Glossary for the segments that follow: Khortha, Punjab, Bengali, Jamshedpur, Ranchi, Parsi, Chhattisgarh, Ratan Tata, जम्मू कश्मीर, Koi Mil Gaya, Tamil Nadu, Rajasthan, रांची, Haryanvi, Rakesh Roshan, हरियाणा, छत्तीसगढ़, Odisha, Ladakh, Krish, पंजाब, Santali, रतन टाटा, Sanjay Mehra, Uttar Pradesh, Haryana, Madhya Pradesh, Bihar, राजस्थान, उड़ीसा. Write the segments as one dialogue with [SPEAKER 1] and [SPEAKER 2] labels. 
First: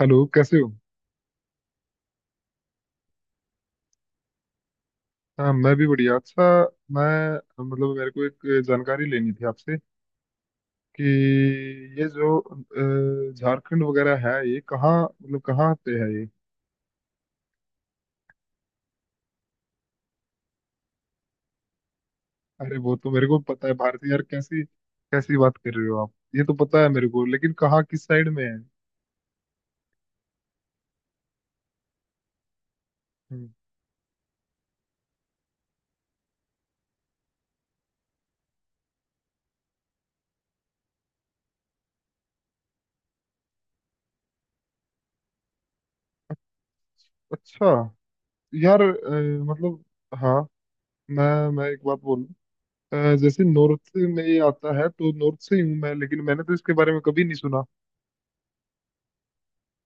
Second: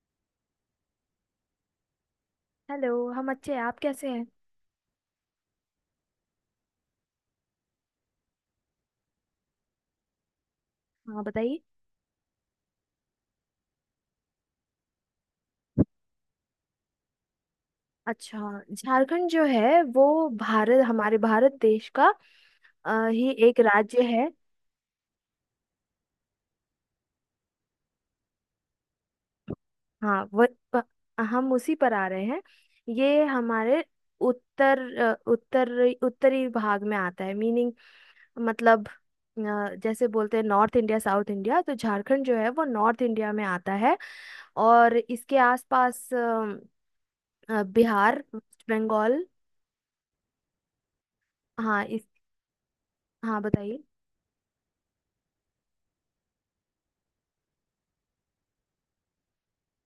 [SPEAKER 1] Hello, कैसे हो।
[SPEAKER 2] Hello हम अच्छे हैं, आप कैसे हैं?
[SPEAKER 1] हाँ, मैं भी बढ़िया। अच्छा, मैं, मतलब, मेरे को एक जानकारी लेनी थी आपसे कि
[SPEAKER 2] हाँ बताइए।
[SPEAKER 1] ये जो झारखंड वगैरह है, ये कहाँ, मतलब कहाँ पे है ये।
[SPEAKER 2] अच्छा। झारखंड जो है वो भारत, हमारे भारत देश का
[SPEAKER 1] अरे, वो तो मेरे
[SPEAKER 2] ही
[SPEAKER 1] को
[SPEAKER 2] एक
[SPEAKER 1] पता है,
[SPEAKER 2] राज्य
[SPEAKER 1] भारतीय। यार,
[SPEAKER 2] है।
[SPEAKER 1] कैसी कैसी बात कर रहे हो आप, ये तो पता है मेरे को, लेकिन कहाँ, किस साइड में है।
[SPEAKER 2] हाँ वो प- हम उसी पर आ रहे हैं। ये
[SPEAKER 1] हम्म।
[SPEAKER 2] हमारे उत्तर अ, उत्तर उत्तरी भाग में आता है मीनिंग, मतलब जैसे बोलते हैं नॉर्थ इंडिया साउथ इंडिया, तो झारखंड जो है वो नॉर्थ इंडिया में आता है। और इसके आसपास
[SPEAKER 1] अच्छा।
[SPEAKER 2] बिहार, वेस्ट
[SPEAKER 1] यार,
[SPEAKER 2] बंगाल।
[SPEAKER 1] मतलब, हाँ, मैं मैं एक
[SPEAKER 2] हाँ
[SPEAKER 1] बात
[SPEAKER 2] इस
[SPEAKER 1] बोलूँ?
[SPEAKER 2] हाँ
[SPEAKER 1] जैसे
[SPEAKER 2] बताइए।
[SPEAKER 1] नॉर्थ में ये आता है, तो नॉर्थ से ही हूँ मैं, लेकिन मैंने तो इसके बारे में कभी नहीं सुना।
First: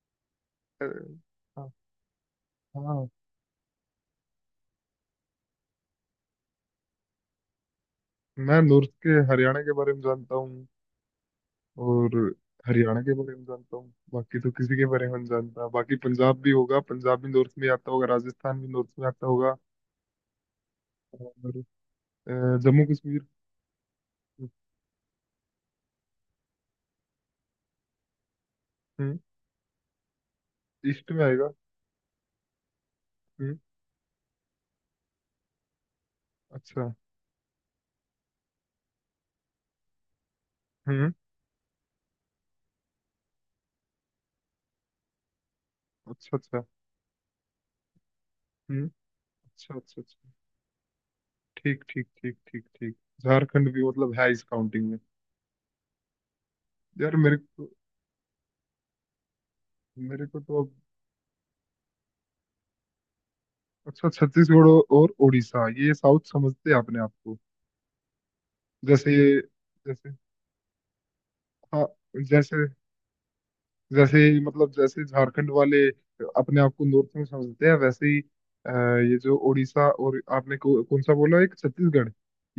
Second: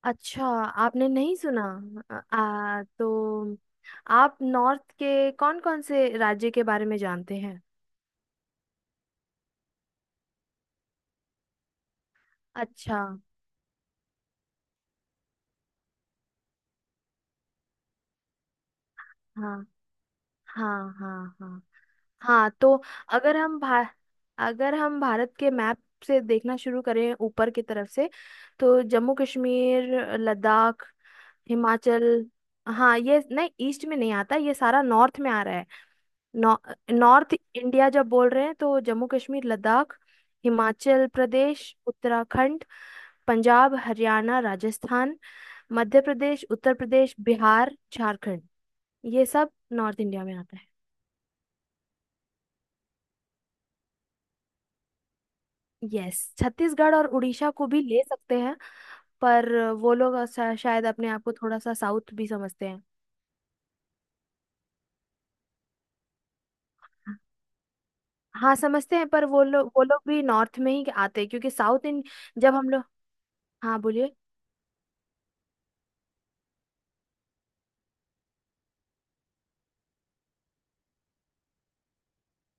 [SPEAKER 2] अच्छा।
[SPEAKER 1] अ,
[SPEAKER 2] आपने नहीं सुना।
[SPEAKER 1] हाँ।
[SPEAKER 2] आ, आ,
[SPEAKER 1] हाँ।
[SPEAKER 2] तो आप नॉर्थ के कौन कौन से राज्य के बारे में जानते हैं?
[SPEAKER 1] मैं नॉर्थ के हरियाणा के बारे में जानता हूँ, और
[SPEAKER 2] अच्छा।
[SPEAKER 1] हरियाणा के बारे में जानता हूँ, बाकी तो किसी के बारे में नहीं जानता। बाकी पंजाब भी होगा, पंजाब भी नॉर्थ में आता होगा, राजस्थान भी नॉर्थ में आता होगा,
[SPEAKER 2] हाँ। हाँ हाँ।
[SPEAKER 1] और
[SPEAKER 2] हाँ। हाँ तो
[SPEAKER 1] जम्मू कश्मीर।
[SPEAKER 2] अगर हम भा अगर हम भारत के मैप से देखना शुरू करें ऊपर की तरफ से, तो जम्मू
[SPEAKER 1] हम्म।
[SPEAKER 2] कश्मीर, लद्दाख,
[SPEAKER 1] ईस्ट में आएगा।
[SPEAKER 2] हिमाचल। हाँ ये नहीं,
[SPEAKER 1] हम्म।
[SPEAKER 2] ईस्ट में नहीं आता, ये सारा नॉर्थ में आ रहा है। नॉ-
[SPEAKER 1] अच्छा।
[SPEAKER 2] नॉर्थ इंडिया जब बोल रहे हैं तो जम्मू कश्मीर, लद्दाख, हिमाचल
[SPEAKER 1] हम्म।
[SPEAKER 2] प्रदेश, उत्तराखंड, पंजाब, हरियाणा, राजस्थान, मध्य
[SPEAKER 1] अच्छा,
[SPEAKER 2] प्रदेश,
[SPEAKER 1] अच्छा।
[SPEAKER 2] उत्तर प्रदेश, बिहार, झारखंड।
[SPEAKER 1] हम्म।
[SPEAKER 2] ये सब
[SPEAKER 1] अच्छा,
[SPEAKER 2] नॉर्थ
[SPEAKER 1] अच्छा,
[SPEAKER 2] इंडिया
[SPEAKER 1] अच्छा।
[SPEAKER 2] में आता है।
[SPEAKER 1] ठीक, ठीक, ठीक, ठीक, ठीक। झारखंड भी मतलब है इस काउंटिंग में?
[SPEAKER 2] यस, छत्तीसगढ़ और
[SPEAKER 1] यार मेरे
[SPEAKER 2] उड़ीसा को
[SPEAKER 1] को,
[SPEAKER 2] भी ले सकते हैं, पर वो लोग
[SPEAKER 1] मेरे को तो अब,
[SPEAKER 2] शायद अपने आप को थोड़ा सा साउथ भी समझते हैं।
[SPEAKER 1] अच्छा छत्तीसगढ़ और उड़ीसा ये साउथ समझते हैं आपने आपको?
[SPEAKER 2] हाँ समझते हैं,
[SPEAKER 1] जैसे।
[SPEAKER 2] पर वो लोग,
[SPEAKER 1] जैसे।
[SPEAKER 2] भी नॉर्थ में ही आते हैं क्योंकि
[SPEAKER 1] हाँ।
[SPEAKER 2] साउथ इन, जब
[SPEAKER 1] जैसे
[SPEAKER 2] हम लोग। हाँ बोलिए।
[SPEAKER 1] जैसे ही, मतलब जैसे झारखंड वाले अपने आप को नॉर्थ में समझते हैं, वैसे ही अ, ये जो उड़ीसा और आपने को, कौन सा बोला, एक छत्तीसगढ़,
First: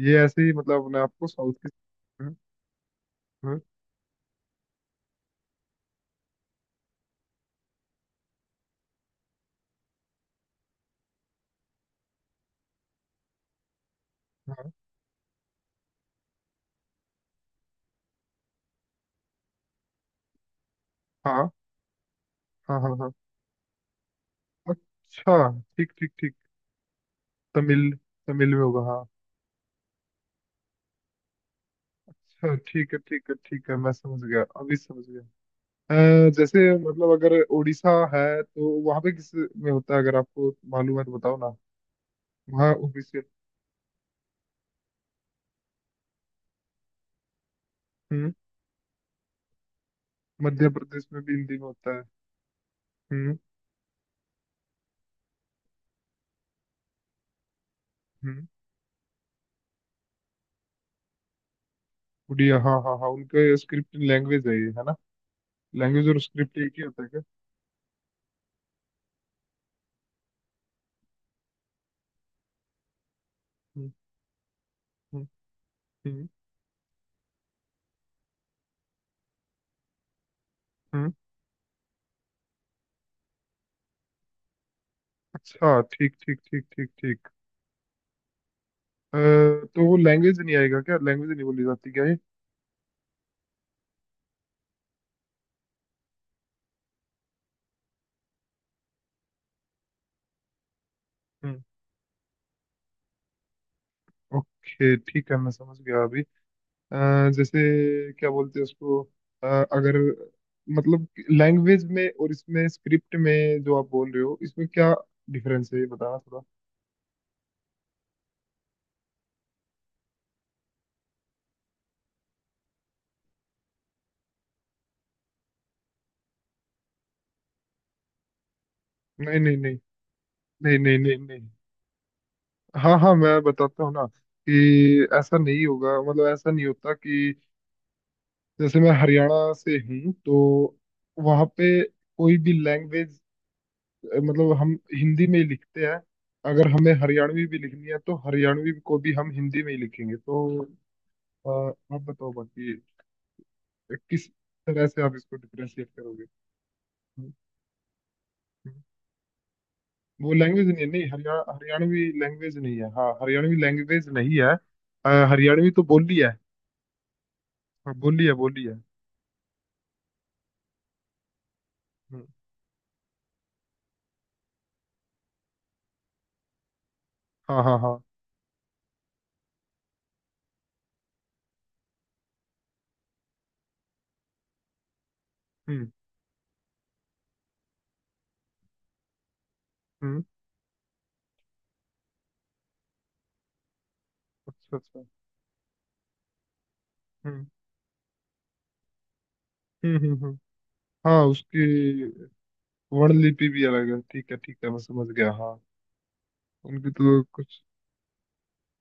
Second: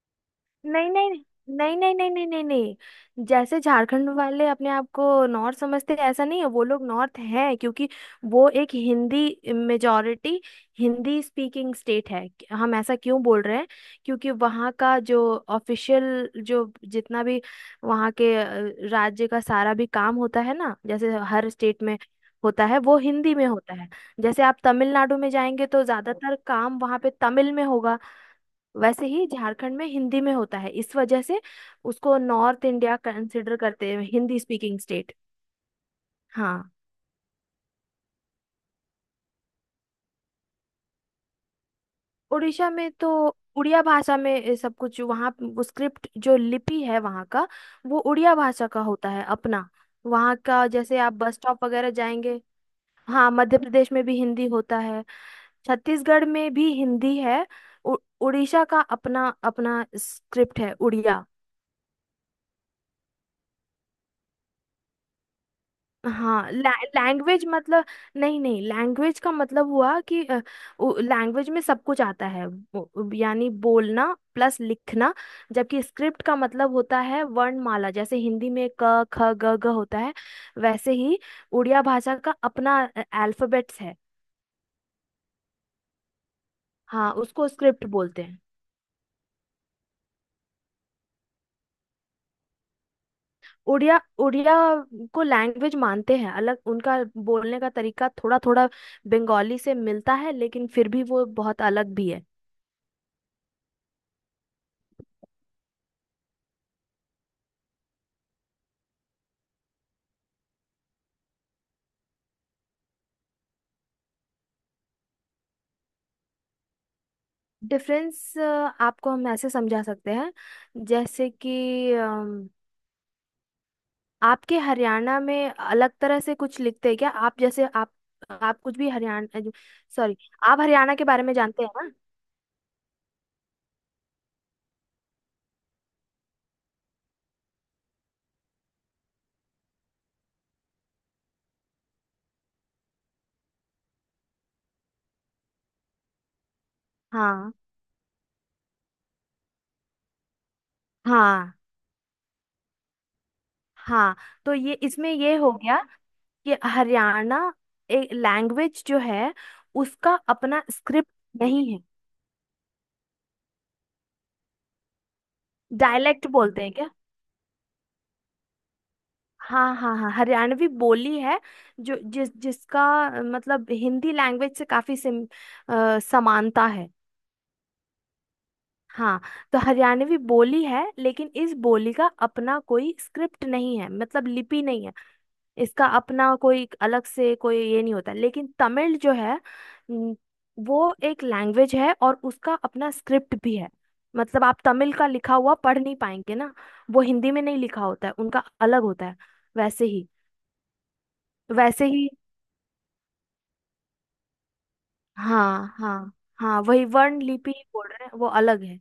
[SPEAKER 1] ये ऐसे ही, मतलब,
[SPEAKER 2] नहीं,
[SPEAKER 1] अपने
[SPEAKER 2] नहीं,
[SPEAKER 1] आप को साउथ के।
[SPEAKER 2] नहीं, नहीं, नहीं, नहीं,
[SPEAKER 1] हम्म।
[SPEAKER 2] नहीं, नहीं, जैसे
[SPEAKER 1] हम्म।
[SPEAKER 2] झारखंड वाले अपने आप को नॉर्थ समझते हैं, ऐसा नहीं है। वो लोग नॉर्थ हैं क्योंकि वो एक Hindi majority, Hindi speaking state है। हम ऐसा क्यों बोल रहे हैं? क्योंकि वहाँ
[SPEAKER 1] हाँ,
[SPEAKER 2] का जो ऑफिशियल, जो जितना भी वहाँ के राज्य का सारा भी काम होता है ना, जैसे हर
[SPEAKER 1] हाँ,
[SPEAKER 2] स्टेट में होता है,
[SPEAKER 1] हाँ। हाँ,
[SPEAKER 2] वो
[SPEAKER 1] हाँ।
[SPEAKER 2] हिंदी में होता है। जैसे आप तमिलनाडु में
[SPEAKER 1] अच्छा।
[SPEAKER 2] जाएंगे तो
[SPEAKER 1] ठीक, ठीक, ठीक।
[SPEAKER 2] ज्यादातर काम वहाँ पे तमिल में
[SPEAKER 1] तमिल।
[SPEAKER 2] होगा।
[SPEAKER 1] तमिल में होगा, हाँ।
[SPEAKER 2] वैसे ही झारखंड में हिंदी में होता है, इस वजह से उसको
[SPEAKER 1] अच्छा,
[SPEAKER 2] नॉर्थ
[SPEAKER 1] ठीक
[SPEAKER 2] इंडिया
[SPEAKER 1] है, ठीक है,
[SPEAKER 2] कंसिडर
[SPEAKER 1] ठीक है,
[SPEAKER 2] करते
[SPEAKER 1] मैं
[SPEAKER 2] हैं,
[SPEAKER 1] समझ
[SPEAKER 2] हिंदी
[SPEAKER 1] गया, अभी
[SPEAKER 2] स्पीकिंग
[SPEAKER 1] समझ
[SPEAKER 2] स्टेट।
[SPEAKER 1] गया। जैसे,
[SPEAKER 2] हाँ।
[SPEAKER 1] मतलब अगर उड़ीसा है, तो वहां पे किस में होता है, अगर आपको मालूम है तो बताओ ना।
[SPEAKER 2] उड़ीसा
[SPEAKER 1] वहाँ
[SPEAKER 2] में तो
[SPEAKER 1] ओबीसी,
[SPEAKER 2] उड़िया भाषा में ये सब कुछ, वहाँ वो स्क्रिप्ट, जो लिपि है वहाँ का, वो उड़िया भाषा का होता है अपना। वहाँ का
[SPEAKER 1] मध्य
[SPEAKER 2] जैसे
[SPEAKER 1] प्रदेश
[SPEAKER 2] आप
[SPEAKER 1] में भी
[SPEAKER 2] बस
[SPEAKER 1] हिंदी
[SPEAKER 2] स्टॉप
[SPEAKER 1] में
[SPEAKER 2] वगैरह
[SPEAKER 1] होता है।
[SPEAKER 2] जाएंगे। हाँ
[SPEAKER 1] हम्म।
[SPEAKER 2] मध्य प्रदेश में भी हिंदी होता है। छत्तीसगढ़ में भी हिंदी है। उ-
[SPEAKER 1] हम्म।
[SPEAKER 2] उड़ीसा का अपना अपना स्क्रिप्ट है, उड़िया।
[SPEAKER 1] उड़िया, हाँ, हाँ, हाँ, उनका स्क्रिप्ट लैंग्वेज है ये, है ना? लैंग्वेज और
[SPEAKER 2] हाँ
[SPEAKER 1] स्क्रिप्ट एक ही होता है क्या?
[SPEAKER 2] लैंग्वेज मतलब, नहीं नहीं, लैंग्वेज का मतलब हुआ कि लैंग्वेज में सब कुछ आता है, यानी
[SPEAKER 1] हम्म।
[SPEAKER 2] बोलना प्लस लिखना।
[SPEAKER 1] हम्म।
[SPEAKER 2] जबकि स्क्रिप्ट
[SPEAKER 1] हम्म।
[SPEAKER 2] का मतलब होता है वर्णमाला, जैसे हिंदी में क ख ग घ होता है, वैसे
[SPEAKER 1] हम्म।
[SPEAKER 2] ही उड़िया भाषा का अपना अल्फाबेट्स है।
[SPEAKER 1] अच्छा, ठीक, ठीक, ठीक, ठीक,
[SPEAKER 2] हाँ
[SPEAKER 1] ठीक।
[SPEAKER 2] उसको स्क्रिप्ट बोलते हैं।
[SPEAKER 1] अ, तो वो लैंग्वेज नहीं आएगा क्या, लैंग्वेज नहीं बोली जाती क्या ये?
[SPEAKER 2] उड़िया उड़िया को लैंग्वेज मानते हैं अलग उनका। बोलने का तरीका थोड़ा थोड़ा बंगाली से मिलता है, लेकिन फिर भी वो
[SPEAKER 1] हम्म।
[SPEAKER 2] बहुत अलग भी है।
[SPEAKER 1] ओके, ठीक है, मैं समझ गया अभी। अ, जैसे, क्या बोलते हैं उसको, अगर, मतलब, लैंग्वेज में और इसमें स्क्रिप्ट में जो आप बोल रहे हो, इसमें क्या डिफरेंस है, ये बताना थोड़ा।
[SPEAKER 2] डिफरेंस आपको हम ऐसे समझा सकते हैं, जैसे कि आपके हरियाणा में अलग तरह से कुछ लिखते हैं क्या? आप जैसे आप, कुछ भी
[SPEAKER 1] नहीं,
[SPEAKER 2] हरियाणा,
[SPEAKER 1] नहीं, नहीं,
[SPEAKER 2] सॉरी, आप
[SPEAKER 1] नहीं,
[SPEAKER 2] हरियाणा
[SPEAKER 1] नहीं,
[SPEAKER 2] के
[SPEAKER 1] नहीं,
[SPEAKER 2] बारे में
[SPEAKER 1] नहीं।
[SPEAKER 2] जानते हैं ना?
[SPEAKER 1] हाँ, हाँ, मैं बताता हूँ ना, कि ऐसा नहीं होगा, मतलब ऐसा नहीं होता, कि जैसे मैं हरियाणा से हूँ, तो वहाँ पे कोई भी लैंग्वेज, मतलब, हम हिंदी में ही लिखते हैं। अगर हमें हरियाणवी
[SPEAKER 2] हाँ
[SPEAKER 1] भी लिखनी है, तो हरियाणवी को भी हम हिंदी में ही लिखेंगे, तो अ,
[SPEAKER 2] हाँ
[SPEAKER 1] आप बताओ, बाकी
[SPEAKER 2] हाँ।
[SPEAKER 1] किस
[SPEAKER 2] तो ये
[SPEAKER 1] तरह से
[SPEAKER 2] इसमें
[SPEAKER 1] आप
[SPEAKER 2] ये
[SPEAKER 1] इसको
[SPEAKER 2] हो गया
[SPEAKER 1] डिफरेंशिएट करोगे।
[SPEAKER 2] कि
[SPEAKER 1] हम्म।
[SPEAKER 2] हरियाणा एक
[SPEAKER 1] हम्म।
[SPEAKER 2] लैंग्वेज जो है, उसका
[SPEAKER 1] वो
[SPEAKER 2] अपना
[SPEAKER 1] लैंग्वेज नहीं है, नहीं,
[SPEAKER 2] स्क्रिप्ट
[SPEAKER 1] हरियाणा,
[SPEAKER 2] नहीं है।
[SPEAKER 1] हरियाणवी लैंग्वेज नहीं है, हाँ, हरियाणवी लैंग्वेज नहीं है। हरियाणवी तो बोली
[SPEAKER 2] डायलेक्ट
[SPEAKER 1] है।
[SPEAKER 2] बोलते हैं क्या?
[SPEAKER 1] हाँ, बोली है, बोली है।
[SPEAKER 2] हाँ हाँ हाँ हरियाणवी बोली है, जो जिसका मतलब हिंदी लैंग्वेज से काफी समानता है।
[SPEAKER 1] हाँ, हाँ, हाँ।
[SPEAKER 2] हाँ तो हरियाणवी बोली है, लेकिन इस बोली का अपना कोई स्क्रिप्ट नहीं है, मतलब लिपि नहीं है। इसका
[SPEAKER 1] हम्म।
[SPEAKER 2] अपना कोई अलग से कोई ये नहीं होता, लेकिन तमिल जो है न,
[SPEAKER 1] हम्म।
[SPEAKER 2] वो एक लैंग्वेज है और उसका अपना स्क्रिप्ट भी है। मतलब आप
[SPEAKER 1] अच्छा,
[SPEAKER 2] तमिल
[SPEAKER 1] अच्छा।
[SPEAKER 2] का लिखा हुआ पढ़ नहीं पाएंगे ना। वो हिंदी में
[SPEAKER 1] हम्म।
[SPEAKER 2] नहीं लिखा होता है, उनका अलग होता है। वैसे
[SPEAKER 1] हम्म।
[SPEAKER 2] ही,
[SPEAKER 1] हम्म। हम्म। हाँ,
[SPEAKER 2] वैसे ही।
[SPEAKER 1] उसकी वर्णलिपि भी अलग है, ठीक है, ठीक है, मैं समझ गया, हाँ।
[SPEAKER 2] हाँ हाँ हाँ, वही
[SPEAKER 1] उनकी
[SPEAKER 2] वर्ण
[SPEAKER 1] तो
[SPEAKER 2] लिपि
[SPEAKER 1] कुछ।
[SPEAKER 2] ही बोल रहे हैं, वो अलग है।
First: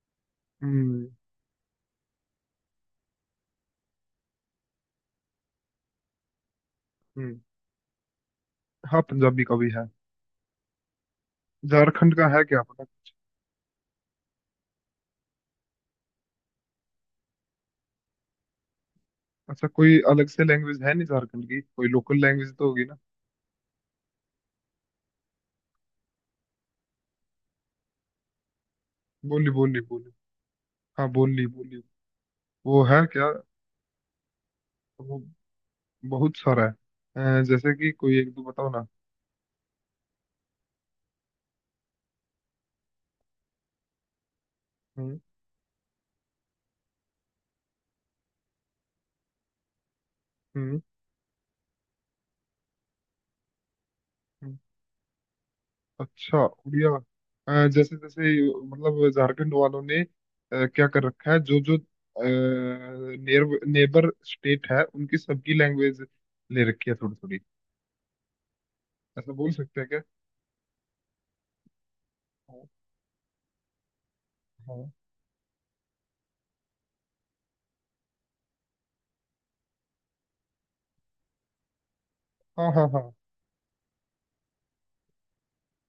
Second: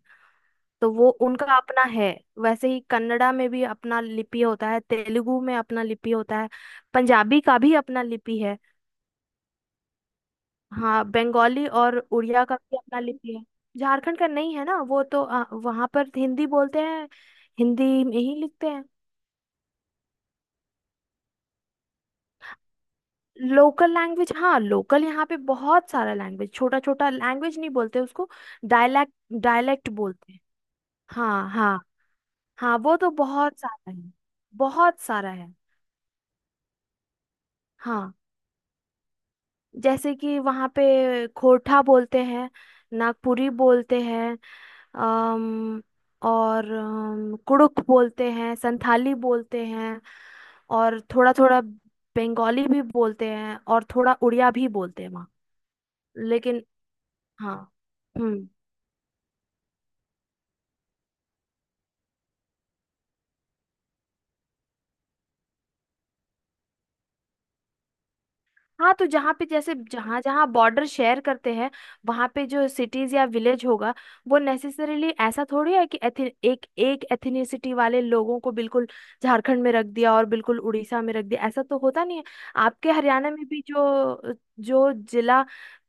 [SPEAKER 2] तो
[SPEAKER 1] हम्म।
[SPEAKER 2] वो उनका अपना है। वैसे ही कन्नड़ा में भी अपना लिपि होता है, तेलुगु में अपना लिपि होता है,
[SPEAKER 1] हम्म।
[SPEAKER 2] पंजाबी का भी अपना लिपि है।
[SPEAKER 1] हाँ, पंजाबी का भी है।
[SPEAKER 2] हाँ बंगाली और
[SPEAKER 1] झारखंड का है,
[SPEAKER 2] उड़िया का
[SPEAKER 1] क्या
[SPEAKER 2] भी
[SPEAKER 1] पता।
[SPEAKER 2] अपना लिपि है। झारखंड का नहीं है ना, वो तो वहाँ पर हिंदी बोलते हैं, हिंदी में ही लिखते हैं।
[SPEAKER 1] अच्छा, कोई अलग से लैंग्वेज है नहीं झारखंड की? कोई लोकल लैंग्वेज तो होगी ना?
[SPEAKER 2] लोकल लैंग्वेज, हाँ लोकल यहाँ पे बहुत सारा लैंग्वेज, छोटा छोटा लैंग्वेज, नहीं बोलते उसको, डायलैक्ट,
[SPEAKER 1] बोली, बोली,
[SPEAKER 2] डायलैक्ट
[SPEAKER 1] बोली।
[SPEAKER 2] बोलते हैं।
[SPEAKER 1] हाँ, बोली,
[SPEAKER 2] हाँ हाँ
[SPEAKER 1] बोली।
[SPEAKER 2] हाँ।
[SPEAKER 1] वो
[SPEAKER 2] वो
[SPEAKER 1] है
[SPEAKER 2] तो
[SPEAKER 1] क्या?
[SPEAKER 2] बहुत सारा है, बहुत
[SPEAKER 1] वो
[SPEAKER 2] सारा है।
[SPEAKER 1] बहुत सारा है? जैसे कि
[SPEAKER 2] हाँ
[SPEAKER 1] कोई एक दो बताओ ना।
[SPEAKER 2] जैसे कि वहाँ पे खोरठा बोलते हैं, नागपुरी बोलते हैं,
[SPEAKER 1] हम्म।
[SPEAKER 2] अम, और कुड़ुक बोलते हैं, संथाली बोलते हैं,
[SPEAKER 1] हम्म।
[SPEAKER 2] और थोड़ा थोड़ा बंगाली भी बोलते हैं, और थोड़ा उड़िया
[SPEAKER 1] हम्म।
[SPEAKER 2] भी बोलते हैं वहाँ।
[SPEAKER 1] अच्छा,
[SPEAKER 2] लेकिन
[SPEAKER 1] उड़िया।
[SPEAKER 2] हाँ।
[SPEAKER 1] जैसे जैसे,
[SPEAKER 2] हम्म।
[SPEAKER 1] मतलब झारखंड वालों ने क्या कर रखा है, जो जो नेबर स्टेट है, उनकी सबकी लैंग्वेज ले रखी है थोड़ी थोड़ी,
[SPEAKER 2] हाँ तो
[SPEAKER 1] ऐसा
[SPEAKER 2] जहाँ पे,
[SPEAKER 1] बोल
[SPEAKER 2] जैसे
[SPEAKER 1] सकते हैं क्या?
[SPEAKER 2] जहाँ जहाँ बॉर्डर शेयर करते हैं, वहाँ पे जो सिटीज या विलेज होगा, वो
[SPEAKER 1] हाँ,
[SPEAKER 2] नेसेसरीली ऐसा थोड़ी है कि एक एक एथनिसिटी वाले लोगों को बिल्कुल झारखंड में रख दिया और बिल्कुल उड़ीसा में रख दिया, ऐसा तो होता नहीं है।
[SPEAKER 1] हाँ, हाँ।
[SPEAKER 2] आपके
[SPEAKER 1] हाँ,
[SPEAKER 2] हरियाणा में भी जो जो जिला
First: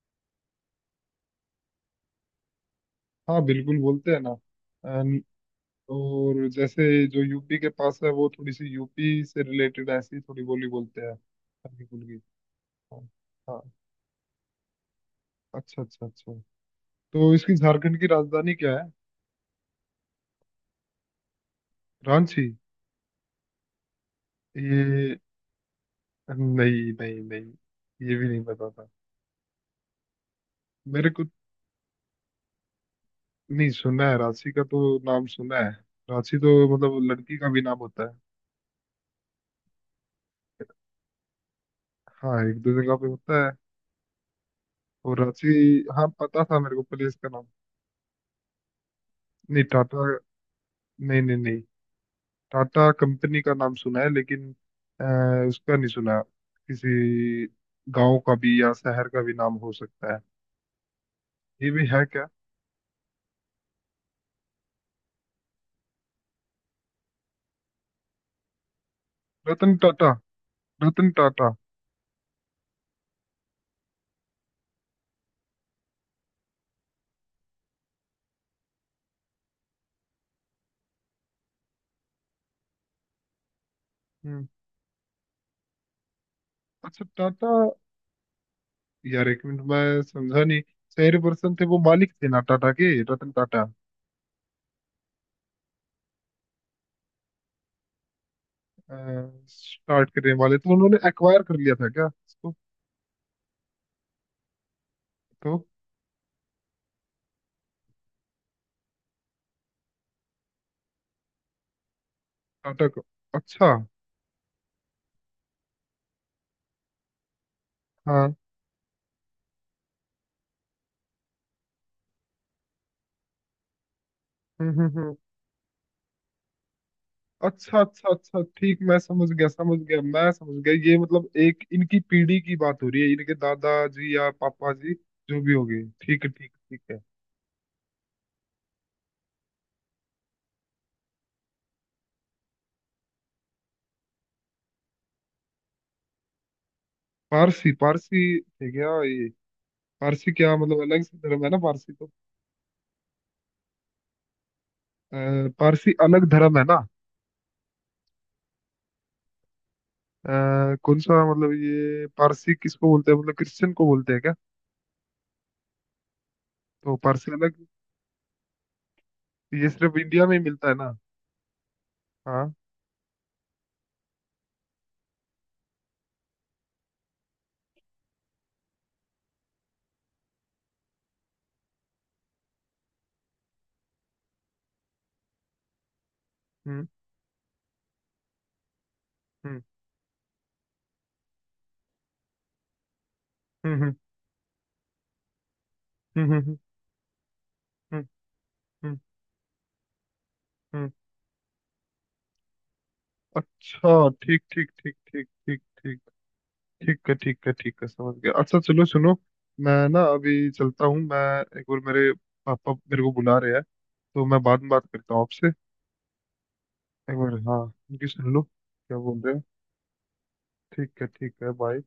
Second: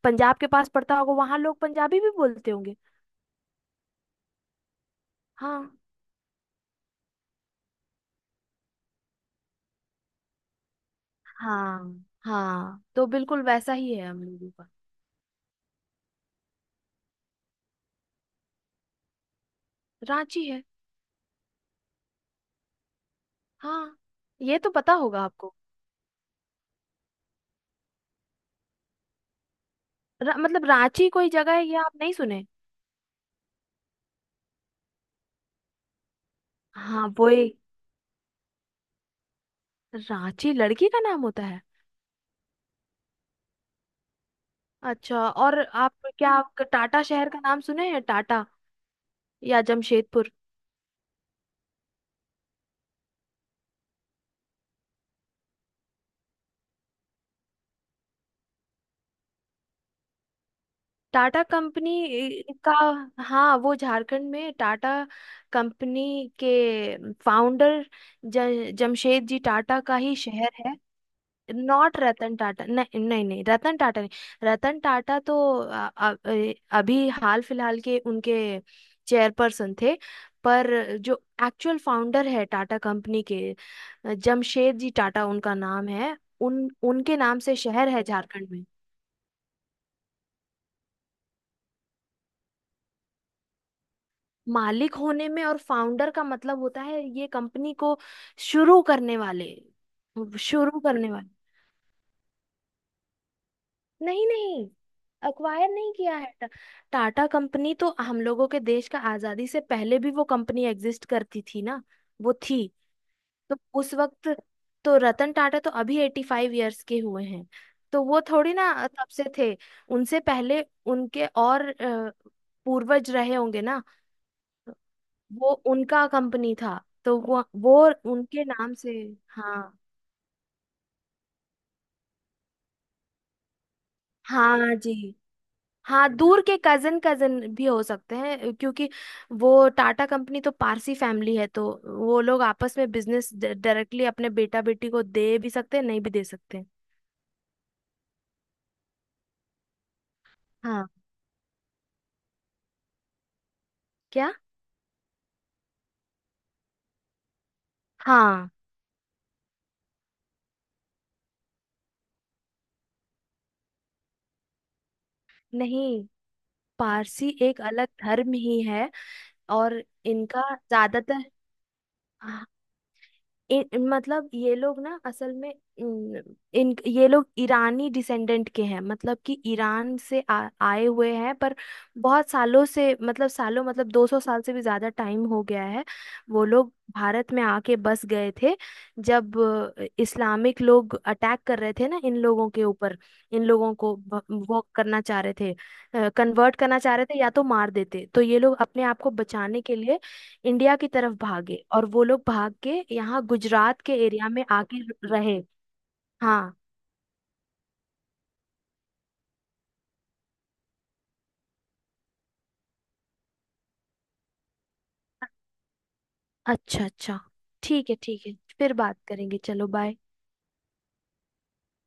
[SPEAKER 2] पंजाब के पास पड़ता होगा, वहाँ लोग पंजाबी भी बोलते होंगे।
[SPEAKER 1] हाँ, बिल्कुल बोलते हैं ना। अन-
[SPEAKER 2] हाँ
[SPEAKER 1] और जैसे जो यूपी के पास है, वो थोड़ी सी यूपी से रिलेटेड ऐसी थोड़ी बोली बोलते हैं, हल्की
[SPEAKER 2] हाँ
[SPEAKER 1] फुल्की।
[SPEAKER 2] हाँ
[SPEAKER 1] हाँ।
[SPEAKER 2] तो बिल्कुल
[SPEAKER 1] हाँ।
[SPEAKER 2] वैसा ही है हम लोगों का।
[SPEAKER 1] अच्छा, अच्छा, अच्छा। तो इसकी, झारखंड की राजधानी क्या है?
[SPEAKER 2] रांची है।
[SPEAKER 1] रांची?
[SPEAKER 2] हाँ ये तो पता
[SPEAKER 1] ये,
[SPEAKER 2] होगा आपको।
[SPEAKER 1] नहीं, नहीं, नहीं, ये भी नहीं पता था
[SPEAKER 2] मतलब रांची
[SPEAKER 1] मेरे को।
[SPEAKER 2] कोई जगह है, ये आप नहीं सुने?
[SPEAKER 1] नहीं सुना है, राशि का तो नाम सुना है। राशि तो, मतलब,
[SPEAKER 2] हाँ वो
[SPEAKER 1] लड़की का
[SPEAKER 2] एक,
[SPEAKER 1] भी नाम होता है,
[SPEAKER 2] रांची लड़की का नाम होता है।
[SPEAKER 1] हाँ, एक दो जगह पे होता है।
[SPEAKER 2] अच्छा।
[SPEAKER 1] और राशि,
[SPEAKER 2] और आप
[SPEAKER 1] हाँ,
[SPEAKER 2] क्या
[SPEAKER 1] पता था
[SPEAKER 2] आप
[SPEAKER 1] मेरे को
[SPEAKER 2] टाटा
[SPEAKER 1] प्लेस
[SPEAKER 2] शहर
[SPEAKER 1] का
[SPEAKER 2] का
[SPEAKER 1] नाम।
[SPEAKER 2] नाम सुने हैं, टाटा या
[SPEAKER 1] नहीं, टाटा,
[SPEAKER 2] जमशेदपुर?
[SPEAKER 1] नहीं, नहीं, नहीं, टाटा कंपनी का नाम सुना है, लेकिन उसका नहीं सुना। किसी गांव का भी या शहर का भी नाम हो सकता है,
[SPEAKER 2] टाटा
[SPEAKER 1] ये भी है क्या?
[SPEAKER 2] कंपनी का। हाँ वो झारखंड में, टाटा कंपनी के फाउंडर जमशेद जी
[SPEAKER 1] रतन
[SPEAKER 2] टाटा का
[SPEAKER 1] टाटा?
[SPEAKER 2] ही शहर है।
[SPEAKER 1] रतन टाटा?
[SPEAKER 2] नॉट रतन टाटा, नहीं नहीं नहीं रतन टाटा नहीं। रतन टाटा तो अभी हाल फिलहाल के उनके चेयरपर्सन थे। पर जो एक्चुअल फाउंडर है टाटा कंपनी के,
[SPEAKER 1] हम्म।
[SPEAKER 2] जमशेद जी टाटा उनका नाम है। उन
[SPEAKER 1] अच्छा,
[SPEAKER 2] उनके नाम
[SPEAKER 1] टाटा।
[SPEAKER 2] से शहर है झारखंड में।
[SPEAKER 1] यार, एक मिनट, मैं समझा नहीं। शहर पर्सन थे, वो मालिक थे ना टाटा के, रतन टाटा।
[SPEAKER 2] मालिक होने में और फाउंडर का मतलब होता है ये, कंपनी को शुरू करने वाले,
[SPEAKER 1] स्टार्ट करने वाले, तो
[SPEAKER 2] शुरू
[SPEAKER 1] उन्होंने
[SPEAKER 2] करने वाले।
[SPEAKER 1] एक्वायर कर लिया था क्या इसको?
[SPEAKER 2] नहीं नहीं
[SPEAKER 1] तो
[SPEAKER 2] अक्वायर नहीं किया है। टाटा कंपनी तो हम लोगों के देश का आजादी से पहले भी, वो कंपनी एग्जिस्ट करती थी ना, वो थी।
[SPEAKER 1] टाटा को,
[SPEAKER 2] तो
[SPEAKER 1] अच्छा।
[SPEAKER 2] उस वक्त, तो रतन टाटा तो अभी 85 ईयर्स के हुए हैं। तो वो
[SPEAKER 1] हाँ।
[SPEAKER 2] थोड़ी ना तब से थे। उनसे पहले उनके और पूर्वज रहे होंगे ना।
[SPEAKER 1] हम्म, हम्म, हम्म।
[SPEAKER 2] वो उनका कंपनी था। तो वो,
[SPEAKER 1] अच्छा, अच्छा, अच्छा,
[SPEAKER 2] उनके नाम
[SPEAKER 1] ठीक,
[SPEAKER 2] से।
[SPEAKER 1] मैं समझ गया,
[SPEAKER 2] हाँ
[SPEAKER 1] समझ गया, मैं समझ गया, ये मतलब एक इनकी पीढ़ी की बात हो रही है, इनके दादाजी या पापा
[SPEAKER 2] हाँ जी।
[SPEAKER 1] जी, जो भी हो गए,
[SPEAKER 2] हाँ
[SPEAKER 1] ठीक है,
[SPEAKER 2] दूर
[SPEAKER 1] ठीक
[SPEAKER 2] के
[SPEAKER 1] है, ठीक
[SPEAKER 2] कजन,
[SPEAKER 1] है।
[SPEAKER 2] कजन भी हो सकते हैं क्योंकि वो टाटा कंपनी तो पारसी फैमिली है, तो वो लोग आपस में बिजनेस डायरेक्टली अपने बेटा बेटी को दे भी सकते हैं, नहीं भी दे सकते हैं।
[SPEAKER 1] पारसी, पारसी थे क्या ये? पारसी, क्या मतलब,
[SPEAKER 2] हाँ।
[SPEAKER 1] अलग से धर्म है ना पारसी तो?
[SPEAKER 2] क्या?
[SPEAKER 1] अ, पारसी अलग धर्म है ना?
[SPEAKER 2] हाँ।
[SPEAKER 1] अ, कौन सा, मतलब, ये पारसी किसको बोलते हैं, मतलब क्रिश्चियन को बोलते हैं क्या?
[SPEAKER 2] नहीं,
[SPEAKER 1] तो
[SPEAKER 2] पारसी
[SPEAKER 1] पारसी
[SPEAKER 2] एक
[SPEAKER 1] अलग,
[SPEAKER 2] अलग धर्म ही है।
[SPEAKER 1] ये
[SPEAKER 2] और
[SPEAKER 1] सिर्फ इंडिया में ही
[SPEAKER 2] इनका
[SPEAKER 1] मिलता है ना?
[SPEAKER 2] ज्यादातर,
[SPEAKER 1] हाँ।
[SPEAKER 2] इन मतलब ये लोग ना असल में, इन, इन ये लोग ईरानी डिसेंडेंट के हैं, मतलब कि ईरान से आए हुए हैं। पर बहुत सालों से, मतलब सालों, मतलब 200 साल से भी ज्यादा टाइम हो गया है, वो लोग
[SPEAKER 1] हम्म।
[SPEAKER 2] भारत में आके बस गए थे। जब
[SPEAKER 1] हम्म।
[SPEAKER 2] इस्लामिक लोग अटैक कर रहे थे ना इन लोगों के ऊपर, इन लोगों को
[SPEAKER 1] हम्म।
[SPEAKER 2] वो करना चाह रहे थे,
[SPEAKER 1] हम्म। हम्म। हम्म।
[SPEAKER 2] कन्वर्ट
[SPEAKER 1] हम्म।
[SPEAKER 2] करना चाह रहे थे, या तो मार देते,
[SPEAKER 1] हम्म।
[SPEAKER 2] तो ये लोग अपने
[SPEAKER 1] हम्म।
[SPEAKER 2] आप को बचाने के लिए इंडिया की
[SPEAKER 1] हम्म।
[SPEAKER 2] तरफ भागे, और वो लोग भाग के यहाँ गुजरात
[SPEAKER 1] अच्छा,
[SPEAKER 2] के एरिया
[SPEAKER 1] ठीक,
[SPEAKER 2] में
[SPEAKER 1] ठीक,
[SPEAKER 2] आके
[SPEAKER 1] ठीक, ठीक,
[SPEAKER 2] रहे।
[SPEAKER 1] ठीक, ठीक।
[SPEAKER 2] हाँ।
[SPEAKER 1] ठीक है, ठीक है, ठीक है, समझ गया। अच्छा चलो सुनो, मैं ना अभी चलता हूँ मैं, एक बार, मेरे पापा मेरे को बुला रहे हैं, तो मैं बाद में बात करता हूँ आपसे।
[SPEAKER 2] अच्छा
[SPEAKER 1] एक
[SPEAKER 2] अच्छा।
[SPEAKER 1] बार, हाँ,
[SPEAKER 2] ठीक है
[SPEAKER 1] उनकी
[SPEAKER 2] ठीक
[SPEAKER 1] सुन
[SPEAKER 2] है,
[SPEAKER 1] लो
[SPEAKER 2] फिर
[SPEAKER 1] क्या
[SPEAKER 2] बात
[SPEAKER 1] बोल रहे
[SPEAKER 2] करेंगे,
[SPEAKER 1] हैं।
[SPEAKER 2] चलो बाय।
[SPEAKER 1] ठीक है, ठीक है, बाय।